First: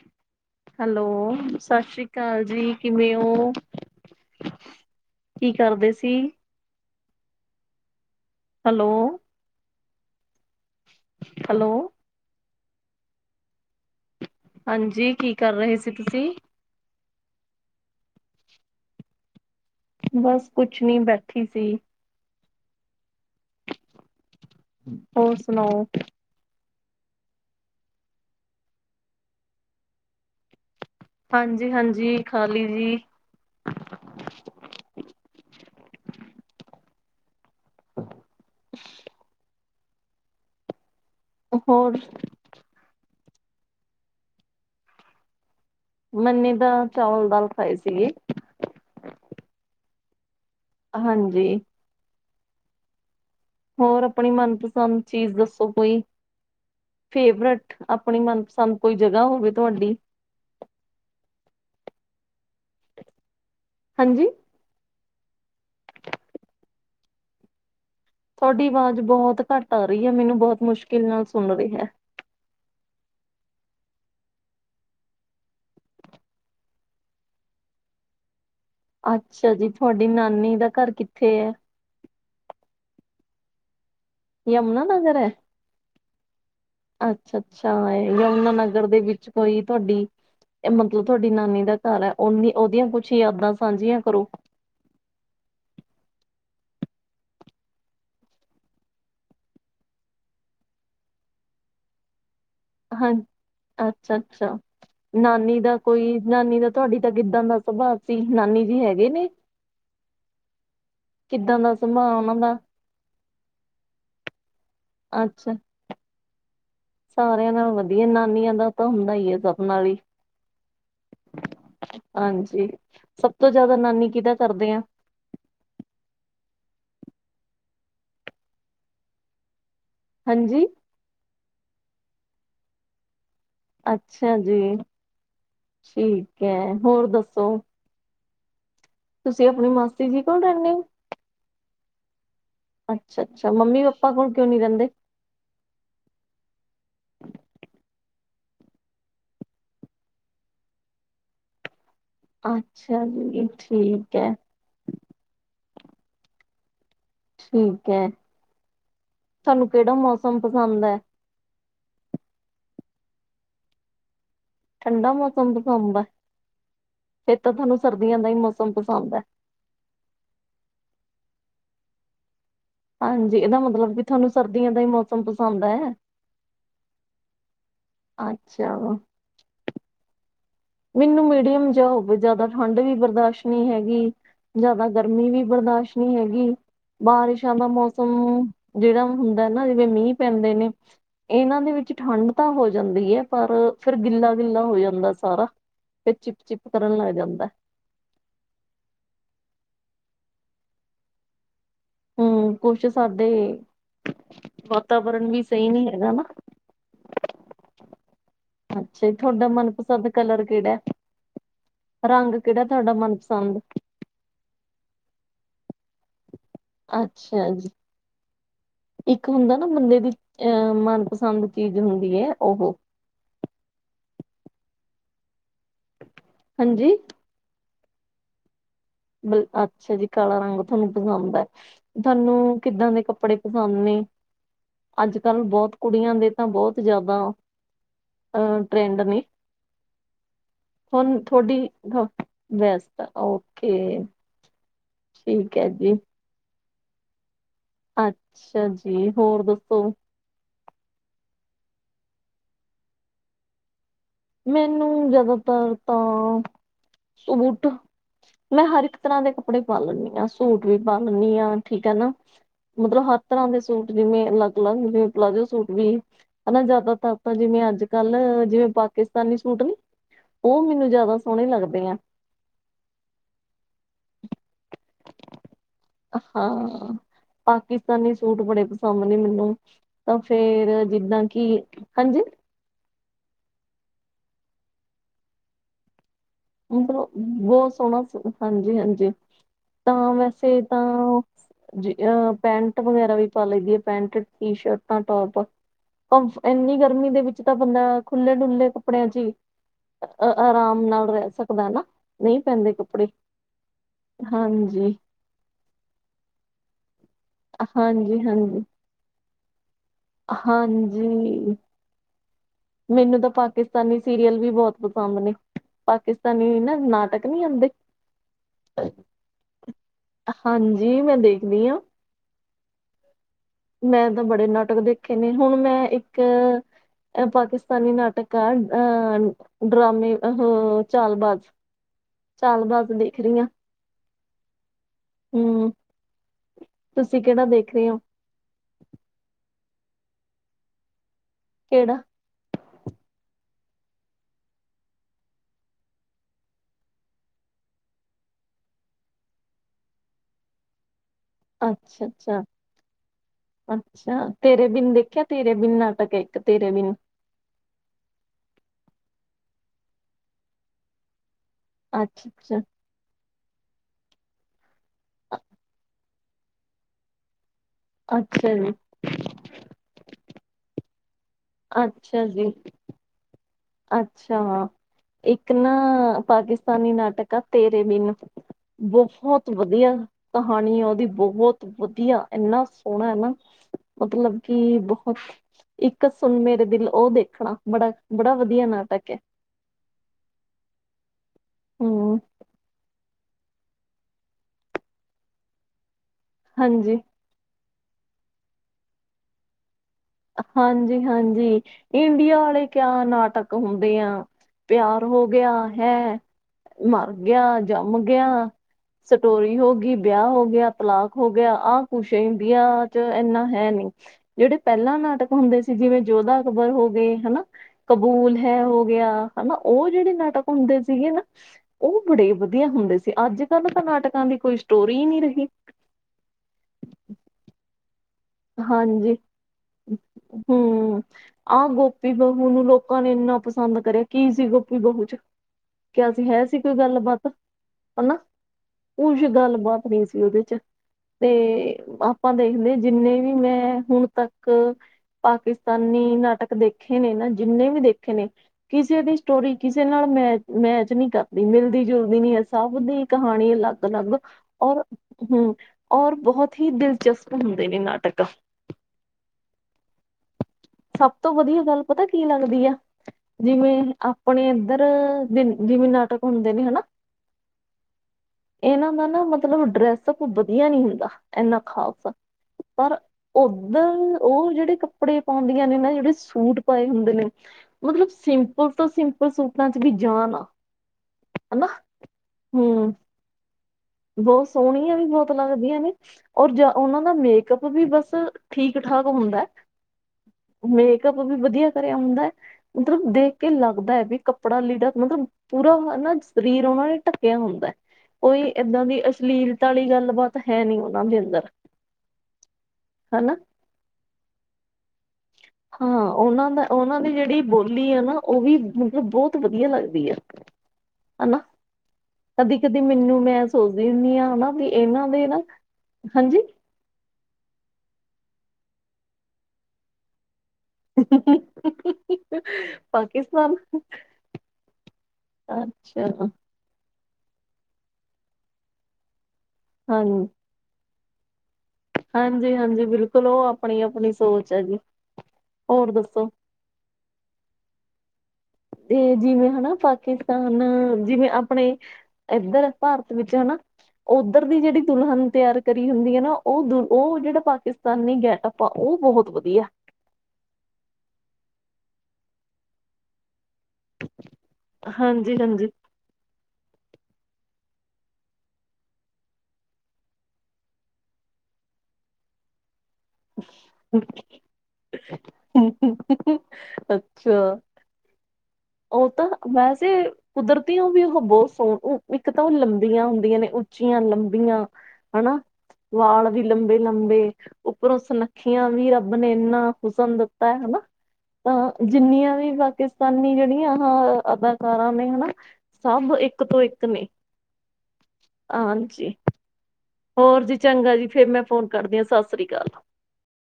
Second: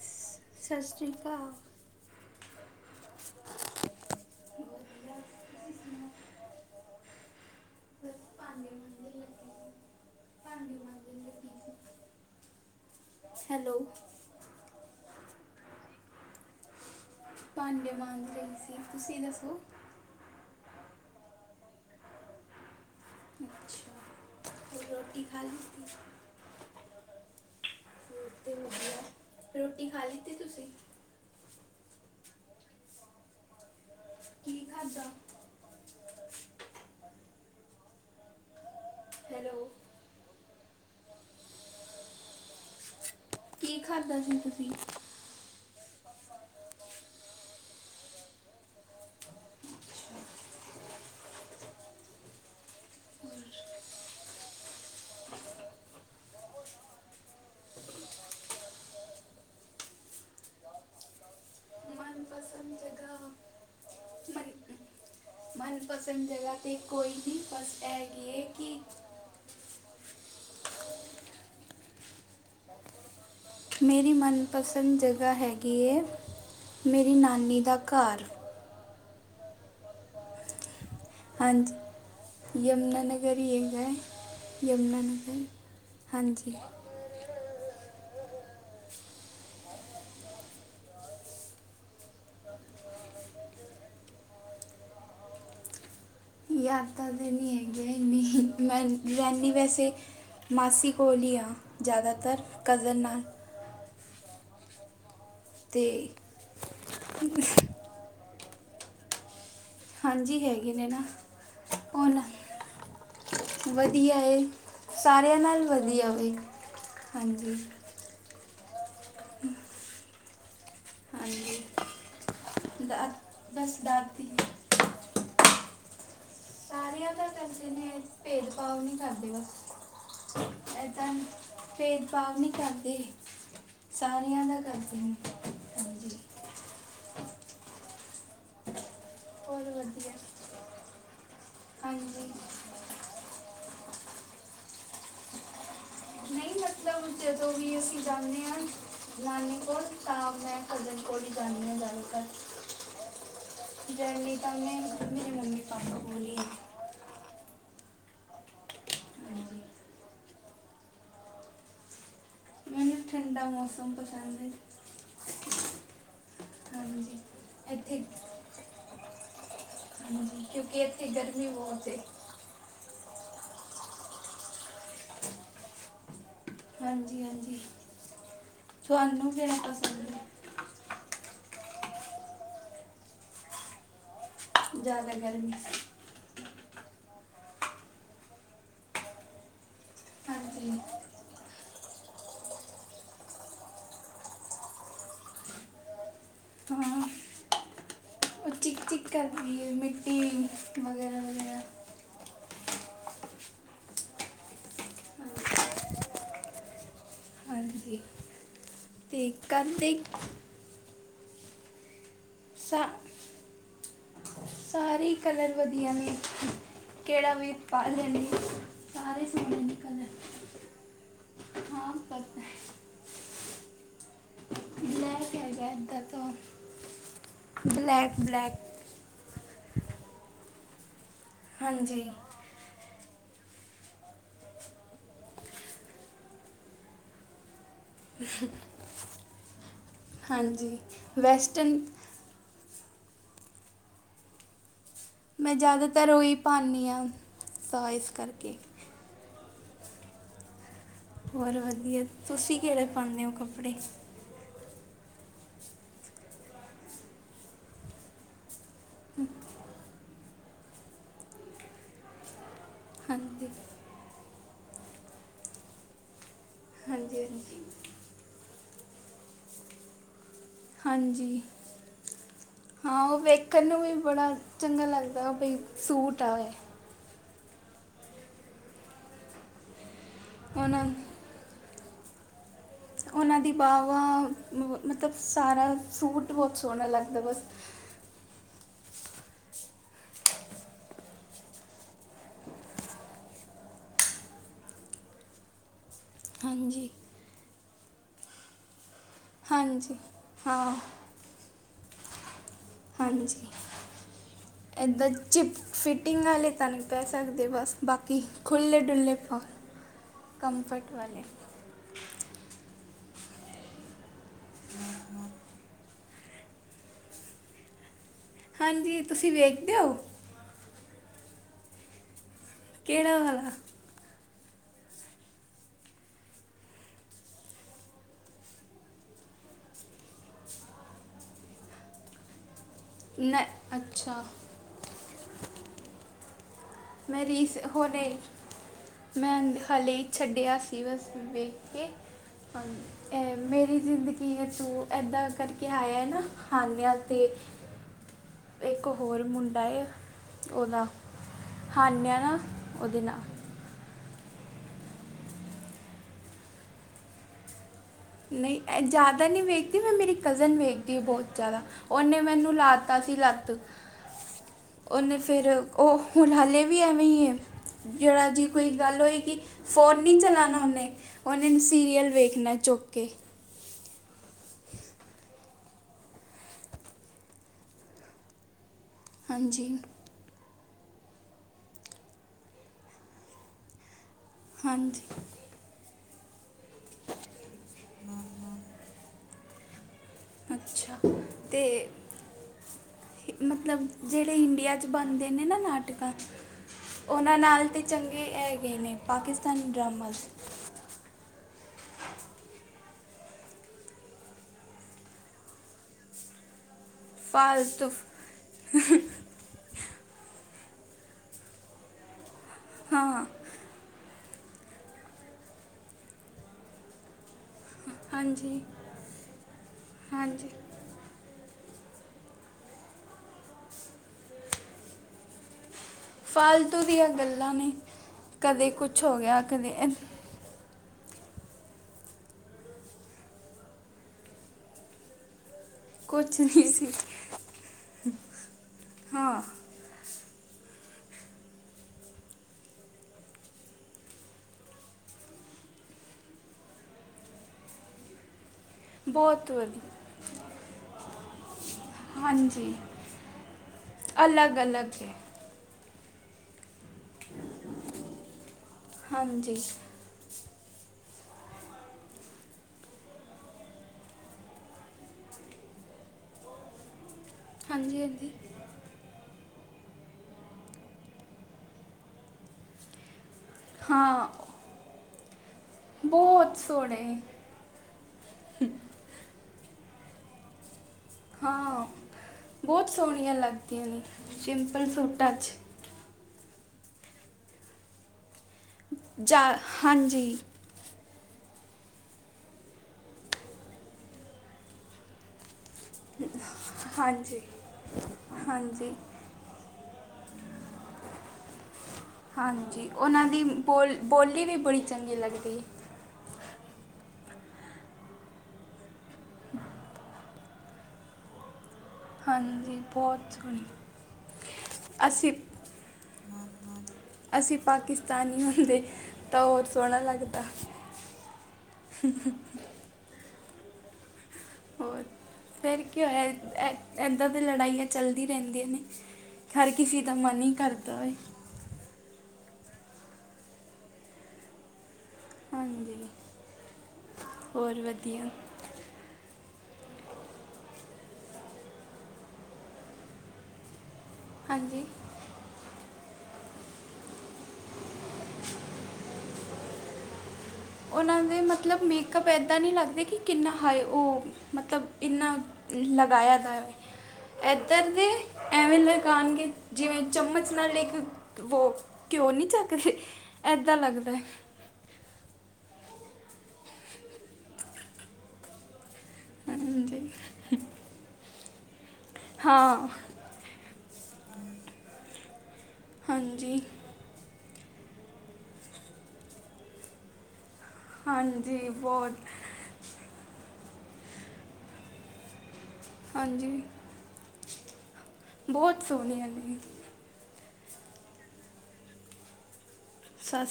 ਸਤਿ ਹੈਲੋ ਸ਼੍ਰੀ ਅਕਾਲ ਸਤਿ ਸ਼੍ਰੀ ਕਾਲ ਜੀ, ਕਿਵੇਂ ਓ, ਕੀ ਕਰਦੇ ਸੀ? ਹੈਲੋ ਹਾਂਜੀ। ਹੈਲੋ ਹੈਲੋ ਹਾਂਜੀ, ਕੀ ਕਰ ਰਹੇ ਸੀ ਤੁਸੀਂ? ਭਾਂਡੇ ਮਾਜ਼ ਰਹੀ ਸੀ। ਤੁਸੀਂ ਦੱਸੋ? ਬਸ ਕੁਛ ਨੀ ਬੈਠੀ ਸੀ। ਅੱਛਾ ਹੋਰ ਰੋਟੀ ਹੋਰ ਖਾ ਸੁਣਾਓ? ਹੋ ਤੇ ਵਧੀਆ ਰੋਟੀ ਖਾ ਲਿੱਤੀ ਤੁਸੀਂ? ਹਾਂਜੀ- ਹਾਂਜੀ ਖਾ ਲੀ ਜੀ। ਕੀ ਖਾਦਾ? ਹੈਲੋ ਹੋਰ? ਕੀ ਖਾਦਾ ਹੀ ਤੁਸੀਂ? ਮੰਨੇ ਦਾ ਚਾਵਲ ਦਾਲ ਖਾਏ ਸੀਗੇ। ਹਾਂਜੀ। ਹੋਰ ਆਪਣੀ ਮਨਪਸੰਦ ਚੀਜ਼ ਦੱਸੋ ਕੋਈ? ਫੇਵਰਟ ਆਪਣੀ ਮਨਪਸੰਦ ਕੋਈ ਜਗਾ ਹੋਵੇ ਤੁਹਾਡੀ? ਕੋਈ ਮਨਪਸੰਦ ਜਗਾ ਹੋ। ਹਾਂਜੀ? ਮਨਪਸੰਦ ਜਗਾ 'ਤੇ ਕੋਈ ਨੀ ਬਸ ਐ। ਤੁਹਾਡੀ ਆਵਾਜ਼ ਬਹੋਤ ਘੱਟ ਆ ਰਹੀ ਐ ਮੈਨੂੰ ਬਹੋਤ ਮੁਸ਼ਕਿਲ ਨਾਲ ਸੁਣ ਰਹੀ ਐ। ਮੇਰੀ ਮਨਪਸੰਦ ਜਗਾ ਹੈਗੀ ਐਂ, ਮੇਰੀ ਨਾਨੀ ਦਾ ਘਰ। ਅੱਛਾ ਜੀ ਤੁਹਾਡੀ ਨਾਨੀ ਦਾ ਘਰ ਕਿ ਹਾਂਜੀ ਯਮੁਨਾਨਗਰ ਈ ਰਹੀ ਦਾ ਐ। ਯਮੁਨਾ ਯਮੁਨਾਨਗਰ, ਹਾਂਜੀ। ਅੱਛਾ-ਅੱਛਾ ਇਹ ਯਮੁਨਾਨਗਰ ਦੇ ਵਿੱਚ ਕੋਈ ਤੁਹਾਡੀ ਇਹ ਮਤਲਬ ਤੁਹਾਡੀ ਨਾਨੀ ਦਾ ਘਰ ਐ ਉਨ ਉਹਦੀਆਂ ਕੁਛ ਯਾਦਾਂ ਸਾਂਝੀਆਂ ਕਰੋ। ਯਾਦਾ ਤਾਂ ਨੀ ਹੈਗੀਆਂ ਇੰਨੀ ਨਾਨੀ ਵੈਸੇ ਮਾਸੀ ਕੋਲ ਈ ਆ ਜ਼ਿਆਦਾਤਰ। ਕਜ਼ਨ ਨਾਲ ਹਾਂਜੀ, ਅੱਛਾ-ਅੱਛਾ ਨਾਨੀ ਤੇ ਕੋਈ ਨਾਨੀ ਦਾ ਤੁਹਾਡੀ ਦਾ ਕਿੱਦਾਂ ਦਾ ਸੁਭਾਅ ਸੀ ਨਾਨੀ ਜੀ ਹੈਗੇ ਨੇ। ਹਾਂਜੀ ਹੈਗੇ ਨੇ ਨਾ ਕਿੱਦਾਂ ਦਾ ਸੁਭਾਅ ਉਹਨਾਂ। ਦਾ ਵਧੀਆ ਏ ਸਾਰਿਆਂ ਅੱਛਾ ਨਾਲ ਵਧੀਆ ਜੀ। ਸਾਰਿਆਂ ਨਾਲ ਵਧੀਆ ਨਾਨੀਆਂ ਦਾ ਤਾਂ ਹੁੰਦਾ ਹੀ ਹੈ ਸਭ ਨਾਲ ਹੀ। ਹਾਂਜੀ ਹਾਂਜੀ, ਦਾ- ਸਭ ਤੋਂ ਜਿਆਦਾ ਬਸ ਨਾਨੀ ਦਾਦੀ ਕਿਹਦਾਂ ਕਰਦੇ ਆ। ਸਾਰੀਆਂ ਦਾ ਕਰਦੇ ਨੇ ਭੇਦਭਾਵ ਨਹੀਂ ਕਰਦੇ ਬਸ। ਹਾਂਜੀ? ਭੇਦਭਾਵ ਨੀ ਕਰਦੇ, ਅੱਛਾ ਸਾਰਿਆਂ ਦਾ ਜੀ ਕਰਦੇ ਨੇ। ਹਾਂਜੀ ਠੀਕ ਐ, ਹੋਰ ਦਸੋ। ਤੁਸੀਂ ਬਹੁਤ ਆਪਨੀ ਮਾਸੀ ਵਧੀਆ ਜੀ ਕੋਲ ਰੈੰਨੇ ਓ? ਹਾਂਜੀ। ਅੱਛਾ-ਅੱਛਾ, ਮੰਮੀ-ਪਾਪਾ ਕੋਲ ਕਿਉਂ ਨੀ ਰੈੰਦੇ? ਚਲੋ ਜਦੋਂ ਵੀ ਅਸੀਂ ਜਾਂਨੇ ਆ, ਨਾਨੀ ਕੋਲ, ਤਾਂ ਮੈਂ ਘਰ ਜਾਨੀ ਆ। ਓਈ ਗਾਨੀ ਆ, ਗੱਲ ਕਰ। ਅੱਛਾ ਜੀ, ਠੀਕ ਹੈ। ਤਾਂ ਮੈਂ ਮੰਮੀ ਐ ਮੈਨੂੰ ਤੰਗ ਪੂਰੀ ਐ। ਠੀਕ ਐ, ਹਾਂਜੀ ਤੁਹਾਨੂੰ ਕੇੜਾ ਮੌਸਮ ਪਸੰਦ ਐ? ਮੈਨੂੰ ਠੰਡਾ ਮੌਸਮ ਪਸੰਦ ਏ। ਠੰਡਾ ਮੌਸਮ ਕਿਦਾਂ ਹੁੰਦਾ,? ਹਾਂਜੀ ਫੇਰ ਤਾਂ ਤੁਹਾਨੂੰ ਇੱਥੇ ਸਰਦੀਆਂ ਦਾ ਈ ਮੌਸਮ ਪਸੰਦ ਐ। ਹਾਂਜੀ, ਕਿਉਂਕਿ ਐੱਥੇ ਗਰਮੀ ਬੋਤ ਏ। ਹਾਂਜੀ, ਏਦਾ ਮਤਲਬ ਕਿ ਤੁਹਾਨੂੰ ਸਰਦੀਆਂ ਦਾ ਈ ਮੌਸਮ ਪਸੰਦ ਐ। ਹਾਂਜੀ-ਹਾਂਜੀ, ਅੱਛਾ ਤੁਹਾਨੂੰ ਕੇੜਾ ਪਸੰਦ ਐ? ਮੈਨੂੰ ਮੀਡੀਅਮ ਜੇਆ ਹੋਵੇ, ਜਾਦਾ ਠੰਢ ਵੀ ਬਰਦਾਸ਼ਤ ਨੀ ਹੈਗੀ। ਜਾਦਾ ਗਰਮੀ ਵੀ ਬਰਦਾਸ਼ਤ ਨੀ ਹੈਗੀ। ਬਾਰਿਸ਼ਾਂ ਆਲਾ ਮੌਸਮ, ਜੇੜਾ ਹੁੰਦੈ ਨਾ ਜਿਵੇਂ ਮੀਂਅ ਪੈਂਦੇ ਨੇ। ਹਾਂਜੀ ਏਨਾਂ ਦੇ ਵਿੱਚ ਠੰਡ ਤਾਂ ਹੋ ਜਾਂਦੀ ਐ, ਪਰ ਫਿਰ ਗਿੱਲਾ- ਗਿੱਲਾ ਹੋ ਜਾਂਦੈ ਸਾਰਾ। ਫਿਰ ਚਿਪ-ਚਿਪ ਕਰਨ ਲੱਗ ਜਾਂਦੈ। ਉੱਚੀ। ਟਿਕਾ ਕੀ ਏ, ਮਿੱਟੀ ਵਗੈਰਾ- ਵਗੈਰਾ। ਹੂੰ, ਕੁਛ ਸਭ ਦੇ, ਵਾਤਾਵਰਨ ਵੀ ਹਾਂਜੀ। ਸਹੀ ਨੀ ਹੈਗਾ ਨਾ। ਹਾਂਜੀ ਅੱਛਾ, ਤੇ ਤੁਹਾਡਾ ਕਰਦੇ ਮਨਪਸੰਦ ਕਲਰ ਕੇੜੈ? ਰੰਗ ਕੇੜੈ ਤੁਹਾਡਾ ਸਾ- ਮਨਪਸੰਦ? ਸਾਰੇ ਈ ਕਲਰ ਵਦੀਆ ਨੇ, ਕੇੜਾ ਅੱਛਾ ਵੀ ਜੀ ਪਾ ਲੈਨੀ। ਇੱਕ ਹੁੰਦੈ ਨਾ ਬੰਦੇ ਦੀ, ਅਹ, ਮਨਪਸੰਦ ਚੀਜ਼ ਹਾਂ ਹੁੰਦੀ ਐ, ਪਤਾ ਓਹੋ। ਐ ਗਏ ਦਰ ਤੋ। ਹਾਂਜੀ। ਬਲੈਕ-ਬਲੈਕ। ਬਲੇ ਅੱਛਾ ਜੀ, ਕਾਲਾ ਰੰਗ ਥਾਨੂੰ ਪਸੰਦ ਐ ਹਾਂਜੀ ਥਾਨੂੰ। ਕਿੱਦਾਂ ਦੇ ਕੱਪੜੇ ਪਸੰਦ ਨੇ? ਅੱਜ-ਕਲ੍ਹ ਬੋਤ ਕੁੜੀਆ ਦੇ ਤਾਂ ਬੋਤ ਜਾਦਾ ਅਹ ਟ੍ਰੈਂਡ ਨੇ, ਹਾਂਜੀ ਹੁਨ ਥੋਡੀ ਵੈਸਟਰਨ ਵੈਸਟ, ਓਕੇ। ਮੈਂ ਠੀਕ ਹੈ ਜੀ ਜਾਦਾਤਰ ਓਈ ਪਾਂਨੀ ਆ। ਅੱਛਾ ਜੀ, ਹੋਰ ਦੱਸੋ? ਹੋਰ ਵਦੀਆ, ਤੁਸੀਂ ਕੇੜੇ ਪਾਨੇਂ ਓ ਕੱਪੜੇ? ਮੈਨੂੰ ਜਾਦਾਤਰ ਤਾਂ, ਸੂਟ ਮੈਂ ਹਰ ਇੱਕ ਤਰ੍ਹਾਂ ਦੇ ਕੱਪੜੇ ਪਾ ਲੈਂਨੀ ਆ, ਸੂਟ ਵੀ ਪਾ ਲੈਂਨੀ ਆ, ਠੀਕ ਹੈ ਨਾ। ਮਤਲਬ, ਹਰ ਹਾਂਜੀ ਤਰ੍ਹਾਂ ਦੇ ਸੂਟ, ਜਿਵੇਂ ਅਲੱਗ- ਅਲੱਗ ਜਿਵੇਂ ਪਲਾਜ਼ੋ ਸੂਟ ਵੀ। ਹਨਾ, ਜਾਦਾਤਰ ਹਾਂਜੀ ਤਾਂ ਹਾਂਜੀ ਜਿਵੇਂ ਅੱਜ- ਕੱਲ, ਜਿਵੇਂ ਪਾਕਿਸਤਾਨੀ ਸੂਟ ਨੀ ਉਹ ਮੈਨੂੰ ਜਾਦਾ ਹਾਂਜੀ ਸੋਣੇ ਲੱਗਦੇ ਆ। ਹਾਂ, ਉਹ ਵੇਖਨ ਨੂੰ ਵੀ ਬੜਾ, ਚੰਗਾ ਲੱਗਦੈ ਬਈ, ਸੂਟ ਆਇਐ। ਹਾਂ ਪਾਕਿਸਤਾਨੀ ਸੂਟ ਬੜੇ ਪਸੰਦ ਨੇ ਮੈਨੂੰ, ਤਾਂ ਫੇਰ ਉਹਨਾਂ ਜਿੱਦਾਂ ਕਿ ਹਾਂਜੀ ਉਹਨਾਂ ਦੀ ਬਾਹਵਾ ਮਤਲਬ ਸਾਰਾ ਸੂਟ ਬਹੁਤ ਸੋਹਣਾ ਮਤਲਬ ਲੱਗਦਾ ਬਸ ਬੋਤ ਸੋਹਣਾ ਸੂਟ ਹਾਂਜੀ- ਹਾਂਜੀ, ਤਾਂ ਵੈਸੇ ਤਾਂ ਜੀ ਅ ਪੈਂਟ ਵਗੈਰਾ ਵੀ ਪਾ ਲਈ ਦੀ ਪੈਂਟ, ਟੀ ਸ਼ਰਟਾਂ, ਟੋਪ। ਓਫ ਇੰਨੀ ਹਾਂਜੀ ਗਰਮੀ ਦੇ ਵਿੱਚ ਤਾਂ ਬੰਦਾ ਖੁੱਲ੍ਹੇ ਡੁੱਲੇ ਕੱਪੜਿਆਂ ਚ ਈ ਹਾਂਜੀ ਅ ਹਾਂ ਅਰਾਮ ਨਾਲ ਰਹਿ ਸਕਦੈ ਨਾ। ਨਈ ਪੈਂਦੇ ਕੱਪੜੇ ਹਾਂਜੀ ਹਾਂਜੀ। ਇਦਾਂ ਚਿਪ ਫਿਟਿੰਗ ਆਲੇ ਤਾਂ ਨੀ ਪੈ ਸਕਦੇ ਬਸ ਹਾਂਜੀ ਬਾਕੀ ਹਾਂਜੀ ਖੁੱਲ੍ਹੇ ਡੁੱਲੇ ਪਾ ਕੰਫਰਟ ਵਾਲੇ ਹਾਂਜੀ ਮੈਨੂੰ ਤਾਂ ਪਾਕਿਸਤਾਨੀ ਸੀਰੀਅਲ ਵੀ ਬਹੁਤ ਪਸੰਦ ਨੇ। ਪਾਕਿਸਤਾਨੀ ਨਾ ਨਾਟਕ ਨੀ ਆਂਦੇ। ਹਾਂਜੀ ਤੁਸੀਂ ਵੇਖਦੇ ਓ? ਹਾਂਜੀ ਮੈਂ ਦੇਖਦੀ ਆਂ। ਕਿਹੜਾ ਵਾਲਾ? ਮੈਂ ਤਾਂ ਬੜੇ ਨਾਟਕ ਦੇਖੇ ਨੇ, ਹੁਣ ਮੈਂ ਇੱਕ ਐ ਪਾਕਿਸਤਾਨੀ ਨਾਟਕ ਆ, ਅ ਡਰਾਮੇ ਅਹ ਚਾਲਬਾਜ਼ ਚਾਲਵਾਜ ਦੇਖ ਰੀ ਨਾ ਆਂ। ਅੱਛਾ ਹਮ, ਤੁਸੀਂ ਮੈਂ ਕਿਹੜਾ ਰੀਸ ਦੇਖ ਰਹੇ ਓ? ਹੋਰੇ ਮੈਂ ਹਾਲੇ ਛੱਡਿਆ ਸੀ ਬਸ ਵੇਖ ਕੇ, ਕਿਹੜਾ? ਹਾਂਜੀ। ਇਹ ਮੇਰੀ ਜ਼ਿੰਦਗੀ ਇਹ ਤੂੰ, ਇੱਦਾਂ ਕਰਕੇ ਆਇਆ ਹੈ ਨਾ ਹਾਨਿਆਂ ਤੇ [inaudible] ਇੱਕ ਹੋਰ ਮੁੰਡਾ ਏ, ਉਹਦਾ ਅੱਛਾ ਹਾਨਿਆ ਨਾ ਅੱਛਾ- ਉਹਦੇ ਨਾਲ ਅੱਛਾ ਤੇਰੇ ਬਿਨ ਦੇਖਿਆ ਤੇਰੇ ਬਿਨ ਨਾਟਕ ਏ ਇੱਕ ਤੇਰੇ ਬਿਨ ਨਈ ਜਾਦਾ ਨਈ ਵੇਖਦੀ ਮੈਂ ਮੇਰੀ ਕਜ਼ਨ ਵੇਖਦੀ ਏ ਬਹੁਤ ਜਾਦਾ, ਉਹਨੇ ਅੱਛਾ, ਮੈਨੂੰ ਅੱਛਾ, ਲਾ ਤਾ ਸੀ ਲੱਤ, ਉਹਨੇ ਅ- ਫੇਰ ਉਹ ਹੁਣ ਹਾਲੇ ਵੀ ਐਵੇਂ ਈ ਏ। ਜਰਾ ਜੀ ਕੋਈ ਗੱਲ ਹੋਏਗੀ, ਫੋਨ ਨੀ ਚਲਾਣਾ ਉਹਨੇ ਉਹਨੇ ਸੀਰੀਅਲ ਅੱਛਾ ਜੀ, ਵੇਖਣੈ ਚੁੱਕ ਕੇ ਅੱਛਾ! ਇੱਕ ਨਾ ਪਾਕਿਸਤਾਨੀ ਨਾਟਕ ਆ ਤੇਰੇ ਬਿਨ ਬਹੁਤ ਹਾਂਜੀ ਵਧੀਆ। ਕਹਾਣੀ ਆ ਉਹਦੀ ਬਹੁਤ ਵਧੀਆ ਇੰਨਾ ਸੋਹਣਾ ਐਨਾ ਮਤਲਬ ਕੀ ਹਾਂਜੀ ਬਹੁਤ ਇੱਕ ਸੁਣ ਮੇਰੇ ਦਿਲ ਉਹ ਦੇਖਣਾ ਬੜਾ, ਬੜਾ ਵਧੀਆ ਨਾਟਕ ਐ। ਅੱਛਾ ਤੇ ਹੂੰ, ਮਤਲਬ ਜਿਹੜੇ ਇੰਡੀਆ 'ਚ ਬਣਦੇ ਨੇ ਨਾ ਨਾਟਕਾਂ ਚ ਹਾਂਜੀ ਉਹਨਾਂ ਨਾਲ ਤੇ ਚੰਗੇ ਐ ਹੈਗੇ ਨੇ ਪਾਕਿਸਤਾਨੀ ਡਰਾਮਾਜ਼ ਹਾਂਜੀ- ਹਾਂਜੀ ਇੰਡੀਆ ਵਾਲੇ ਕਿਆ ਨਾਟਕ ਹੁੰਦੇ ਆ। ਪਿਆਰ ਹੋ ਗਿਆ ਹੈ, ਮਰ ਗਿਆ, ਫਾਲਤੂ ਜੰਮ ਗਿਆ। ਸਟੋਰੀ ਹੋ ਗਈ, ਵਿਆਹ ਹੋ ਗਿਆ, ਤਲਾਕ ਹੋ ਗਿਆ ਆ। ਕੁਛ ਇੰਡੀਆ 'ਚ ਹਾਂ ਇੰਨਾ ਹੈ ਨੀ ਜਿਹੜੇ ਪੈਲਾਂ ਨਾਟਕ ਹੁੰਦੇ ਸੀ ਜਿਵੇਂ ਜੋੋਧਾ ਅਕਬਰ ਹੋ ਗਏ ਹਨਾ ਕਬੂਲ ਹਾਂਜੀ ਹੈ ਹੋ ਗਿਆ ਹਨਾ ਉਹ ਜਿਹੜੇ ਨਾਟਕ ਹਾਂਜੀ ਹੁੰਦੇ ਸੀਗੇ ਨਾ ਉਹ ਬੜੇ ਵਧੀਆ ਹੁੰਦੇ ਸੀ, ਅੱਜ ਕੱਲ ਤਾਂ ਨਾਟਕਾਂ ਦੀ ਕੋਈ ਸਟੋਰੀ ਈ ਨੀ ਰਹੀ। ਫਾਲਤੂ ਦੀਆਂ ਗੱਲਾਂ ਨੇ ਕਦੇ ਕੁਝ ਹਾਂਜੀ ਹੋ ਗਿਆ ਕਦੇ ਹਮ ਆਹ ਗੋਪੀ ਦੀ ਬਹੂ ਨੂੰ ਲੋਕਾਂ ਨੇ ਇੰਨਾ ਪਸੰਦ ਕਰਿਆ, ਕੀ ਸੀ ਗੋਪੀ ਬਹੁੂ ਚ ਕਿਆ ਕੁਝ ਸੀ ਹੈ ਸੀ ਨਹੀਂ ਕੋਈ ਗੱਲਬਾਤ ਹੈਨਾ ਕੁਛ ਹਾਂ ਗੱਲਬਾਤ ਨੀ ਸੀ ਉਹਦੇ ਚ, ਤੇ ਆਪਾਂ ਦੇਖਦੇ ਜਿੰਨੇ ਵੀ ਮੈਂ ਹੁਣ ਤੱਕ ਪਾਕਿਸਤਾਨੀ ਨਾਟਕ ਦੇਖੇ ਨੇ ਨਾ ਜਿੰਨੇ ਵੀ ਦੇਖੇ ਨੇ ਕਿਸੇ ਦੀ ਬਹੁਤ ਸਟੋਰੀ ਕਿਸੇ ਵਧੀਆ ਨਾਲ ਮੈਚ ਮੈਚ ਨਹੀਂ ਕਰਦੀ ਮਿਲਦੀ ਜੁਲਦੀ ਨੀ ਹੈ ਹਾਂਜੀ ਸਭ ਦੀ ਕਹਾਣੀ ਅਲੱਗ- ਅਲੱਗ ਔਰ ਅਲੱਗ ਹੈ ਹੂੰ ਔਰ ਬਹੁਤ ਹੀ ਦਿਲਚਸਪ ਹੁੰਦੇ ਨੇ ਨਾਟਕ ਹਾਂਜੀ। ਸਭ ਤੋਂ ਵਧੀਆ ਗੱਲ ਪਤਾ ਕੀ ਲੱਗਦੀ ਆ ਜਿਵੇਂ ਆਪਣੇ ਇੱਧਰ ਜਿਵੇਂ ਨਾਟਕ ਹੁੰਦੇ ਨੇ ਹੈਨਾ। ਹਾਂਜੀ- ਹਾਂਜੀ। ਇਹਨਾਂ ਦਾ ਨਾ ਮਤਲਬ ਡਰੈਸਪ ਵਧੀਆ ਨੀ ਹੁੰਦਾ ਏਨਾ ਖ਼ਾਸ ਪਰ ਉੱਧਰ ਹਾਂ ਉਹ ਜਿਹੜੇ ਕੱਪੜੇ ਪਾਉਂਦੀਆਂ ਨੇ ਨਾ ਜਿਹੜੇ ਬਹੁਤ ਸੂਟ ਪਾਏ ਹੁੰਦੇ ਸੋਹਣੇ ਨੇ ਮਤਲਬ ਸਿੰਪਲ ਤੋਂ ਸਿੰਪਲ ਸੂਟਾਂ ਚ ਵੀ ਜਾਣ ਆ। ਹਨਾ ਹਾਂ ਬਹੁਤ ਹਮ ਸੋਹਣੀਆਂ ਲੱਗਦ ਬਹੁਤ ਸੋਹਣੀਆਂ ਵੀ ਬਹੁਤ ਲੱਗਦੀਆਂ ਨੇ ਔਰ ਉਹਨਾਂ ਦਾ ਮੇਕਅਪ ਵੀ ਬਸ ਠੀਕ ਠਾਕ ਜਾ ਹੁੰਦਾ ਹਾਂਜੀ ਮੇ, ਕਅਪ ਵੀ ਵਧੀਆ ਕਰਿਆ ਹੁੰਦਾ। ਮਤਲਬ ਦੇਖ ਕੇ ਲੱਗਦਾ ਹੈ ਵੀ ਕੱਪੜਾ ਲੀੜਾ ਮਤਲਬ ਪੂਰਾ ਨਾ ਸਰੀਰ ਉਹਨਾਂ ਨੇ ਢੱਕਿਆ ਹਾਂਜੀ ਹੁੰਦਾ ਕੋਈ ਏਦਾਂ ਹਾਂਜੀ ਦੀ ਅਸ਼ਲੀਲਤਾ ਵਾਲੀ ਗੱਲਬਾਤ ਹੈ ਨੀ ਉਹਨਾਂ ਦੇ ਅੰਦਰ। ਹਾਂਜੀ ‌, ਉਹਨਾਂ ਹਨਾ। ਦੀ ਬੋਲ ਬੋਲੀ ਵੀ ਬੜੀ ਚੰਗੀ ਲੱਗਦੀ ਏ। ਹਾਂ ਉਹਨਾਂ ਦਾ ਉਹਨਾਂ ਦੀ ਜਿਹੜੀ ਬੋਲੀ ਆ ਨਾ ਉਹ ਵੀ ਮਤਲਬ ਬਹੁਤ ਵਧੀਆ ਲੱਗਦੀ ਏ। ਹੈਨਾ। ਕਦੀ- ਹਾਂਜੀ ਕਦੀ ਮੈਨੂੰ ਬਹੁਤ ਮੈਂ ਸੋਹਣੀ ਸੋਚਦੀ ਹੁੰਦੀ ਹੈਨਾ ਇਹਨਾਂ ਦੇ ਅਸੀਂ ਨਾ ਹਾਂਜੀ। ਅਸੀਂ ਪਾਕਿਸਤਾਨੀ ਹੁੰਦੇ ਤਾਂ ਹੋਰ ਸੋਹਣਾ ਲੱਗਦਾ। ਹ [inaudible] ਪਾਕਿਸਤਾਨ। ਹੋਰ ਫਿਰ ਕੀ ਅੱਛਾ ਹੋਇਆ ਇੱਦਾਂ ਦੀ ਲੜਾਈਆਂ ਚੱਲਦੀਆਂ ਰਹਿੰਦੀਆਂ ਨੇ। ਹਰ ਕਿਸੀ ਦਾ ਹਾਂਜੀ। ਮਨ ਹੀ ਕਰਦਾ ਹੋੈਏ। ਹਾਂਜੀ- ਹਾਂਜੀ ਬਿਲਕੁਲ ਉਹ ਆਪਣੀ- ਆਪਣੀ ਸੋਚ ਹੈ ਜੀ, ਹੋਰ ਹਾਂਜੀ ਦੱਸੋ। ਹੋਰ ਵਧੀਆ। ਤੇ ਜਿਵੇਂ ਹਨਾ ਪਾਕਿਸਤਾਨ ਜਿਵੇਂ ਆਪਣੇ ਇੱਧਰ ਭਾਰਤ ਵਿੱਚ ਹਨਾ ਉੱਧਰ ਦੀ ਜਿਹੜੀ ਹਾਂਜੀ ਦੁਹਨਲ ਤਿਆਰ ਕਰੀ ਹੁੰਦੀ ਹੈ ਨਾ ਉਹ ਦ ਉਹ ਜਿਹੜਾ ਪਾਕਿਸਤਾਨੀ ਗੈਟਅਪ ਆ ਉਹ ਬਹੁਤ ਵਧੀਆ। ਉਹਨਾਂ ਦੇ ਮਤਲਬ ਮੇਕਅੱਪ ਇੱਦਾਂ ਨਹੀਂ ਲੱਗਦੇ ਕਿ ਕਿੰਨਾ ਹਾਏ ਉਹ ਮਤਲਬ ਇੰਨਾ ਹਾਂਜੀ ਹਾਂਜੀ। ਲਗਾਇਆ ਦਾ ਏ। ਇੱਧਰ ਦੇ ਐਵੇਂ ਲਗਾਨਗੇ, ਜਿਵੇਂ ਚਮਚ ਨਾਲ ਇੱਕ ਵੋ ਘਿਉ ਨਹੀਂ ਚੱਕਦੇ, ਇੱਦਾਂ ਲੱਗਦਾ ਅੱਛਾ। ਉਹ ਤਾਂ ਵੈਸੇ, ਹਾਂਜੀ ਕੁਦਰਤੀ ਵੀ ਉਹ ਬਹੁਤ ਸੋਹ, ਇੱਕ ਤਾਂ ਉਹ ਹਾਂ ਲੰਬੀਆਂ ਹੁੰਦੀਆਂ ਨੇ ਉੱਚੀਆਂ, ਲੰਬੀਆਂ ਹੈਨਾ। ਵਾਲ ਵੀ ਹਾਂਜੀ ਲੰਬੇ ਲੰਬੇ। ਉੱਪਰੋਂ ਸੁਨੱਖੀਆਂ ਵੀ ਰੱਬ ਨੇ ਇੰਨਾ ਹੁਸਨ ਦਿੱਤਾ ਹੈਨਾ। ਹਾਂਜੀ ਤਾਂ ਜਿੰਨੀਆਂ ਬਹੁਤ ਵੀ ਬਾਕੀ ਕਿਸਾਨੀ ਜਿਹੜੀਆਂ ਆਹਾ ਅਦਾਕਾਰਾਂ ਨੇ ਹਨਾ ਸਭ ਇੱਕ ਤੋਂ ਹਾਂਜੀ ਇੱਕ ਨੇ। ਬਹੁਤ ਹਾਂਜੀ। ਸੋਹਣੀਆਂ ਨੇ। ਹੋਰ ਜੀ ਚੰਗਾ ਜੀ, ਫੇਰ ਮੈਂ ਫੋਨ ਕਰਦੀ ਹਾਂ, ਸਤਿ ਸ੍ਰੀ ਅਕਾਲ। ਸਸੀ।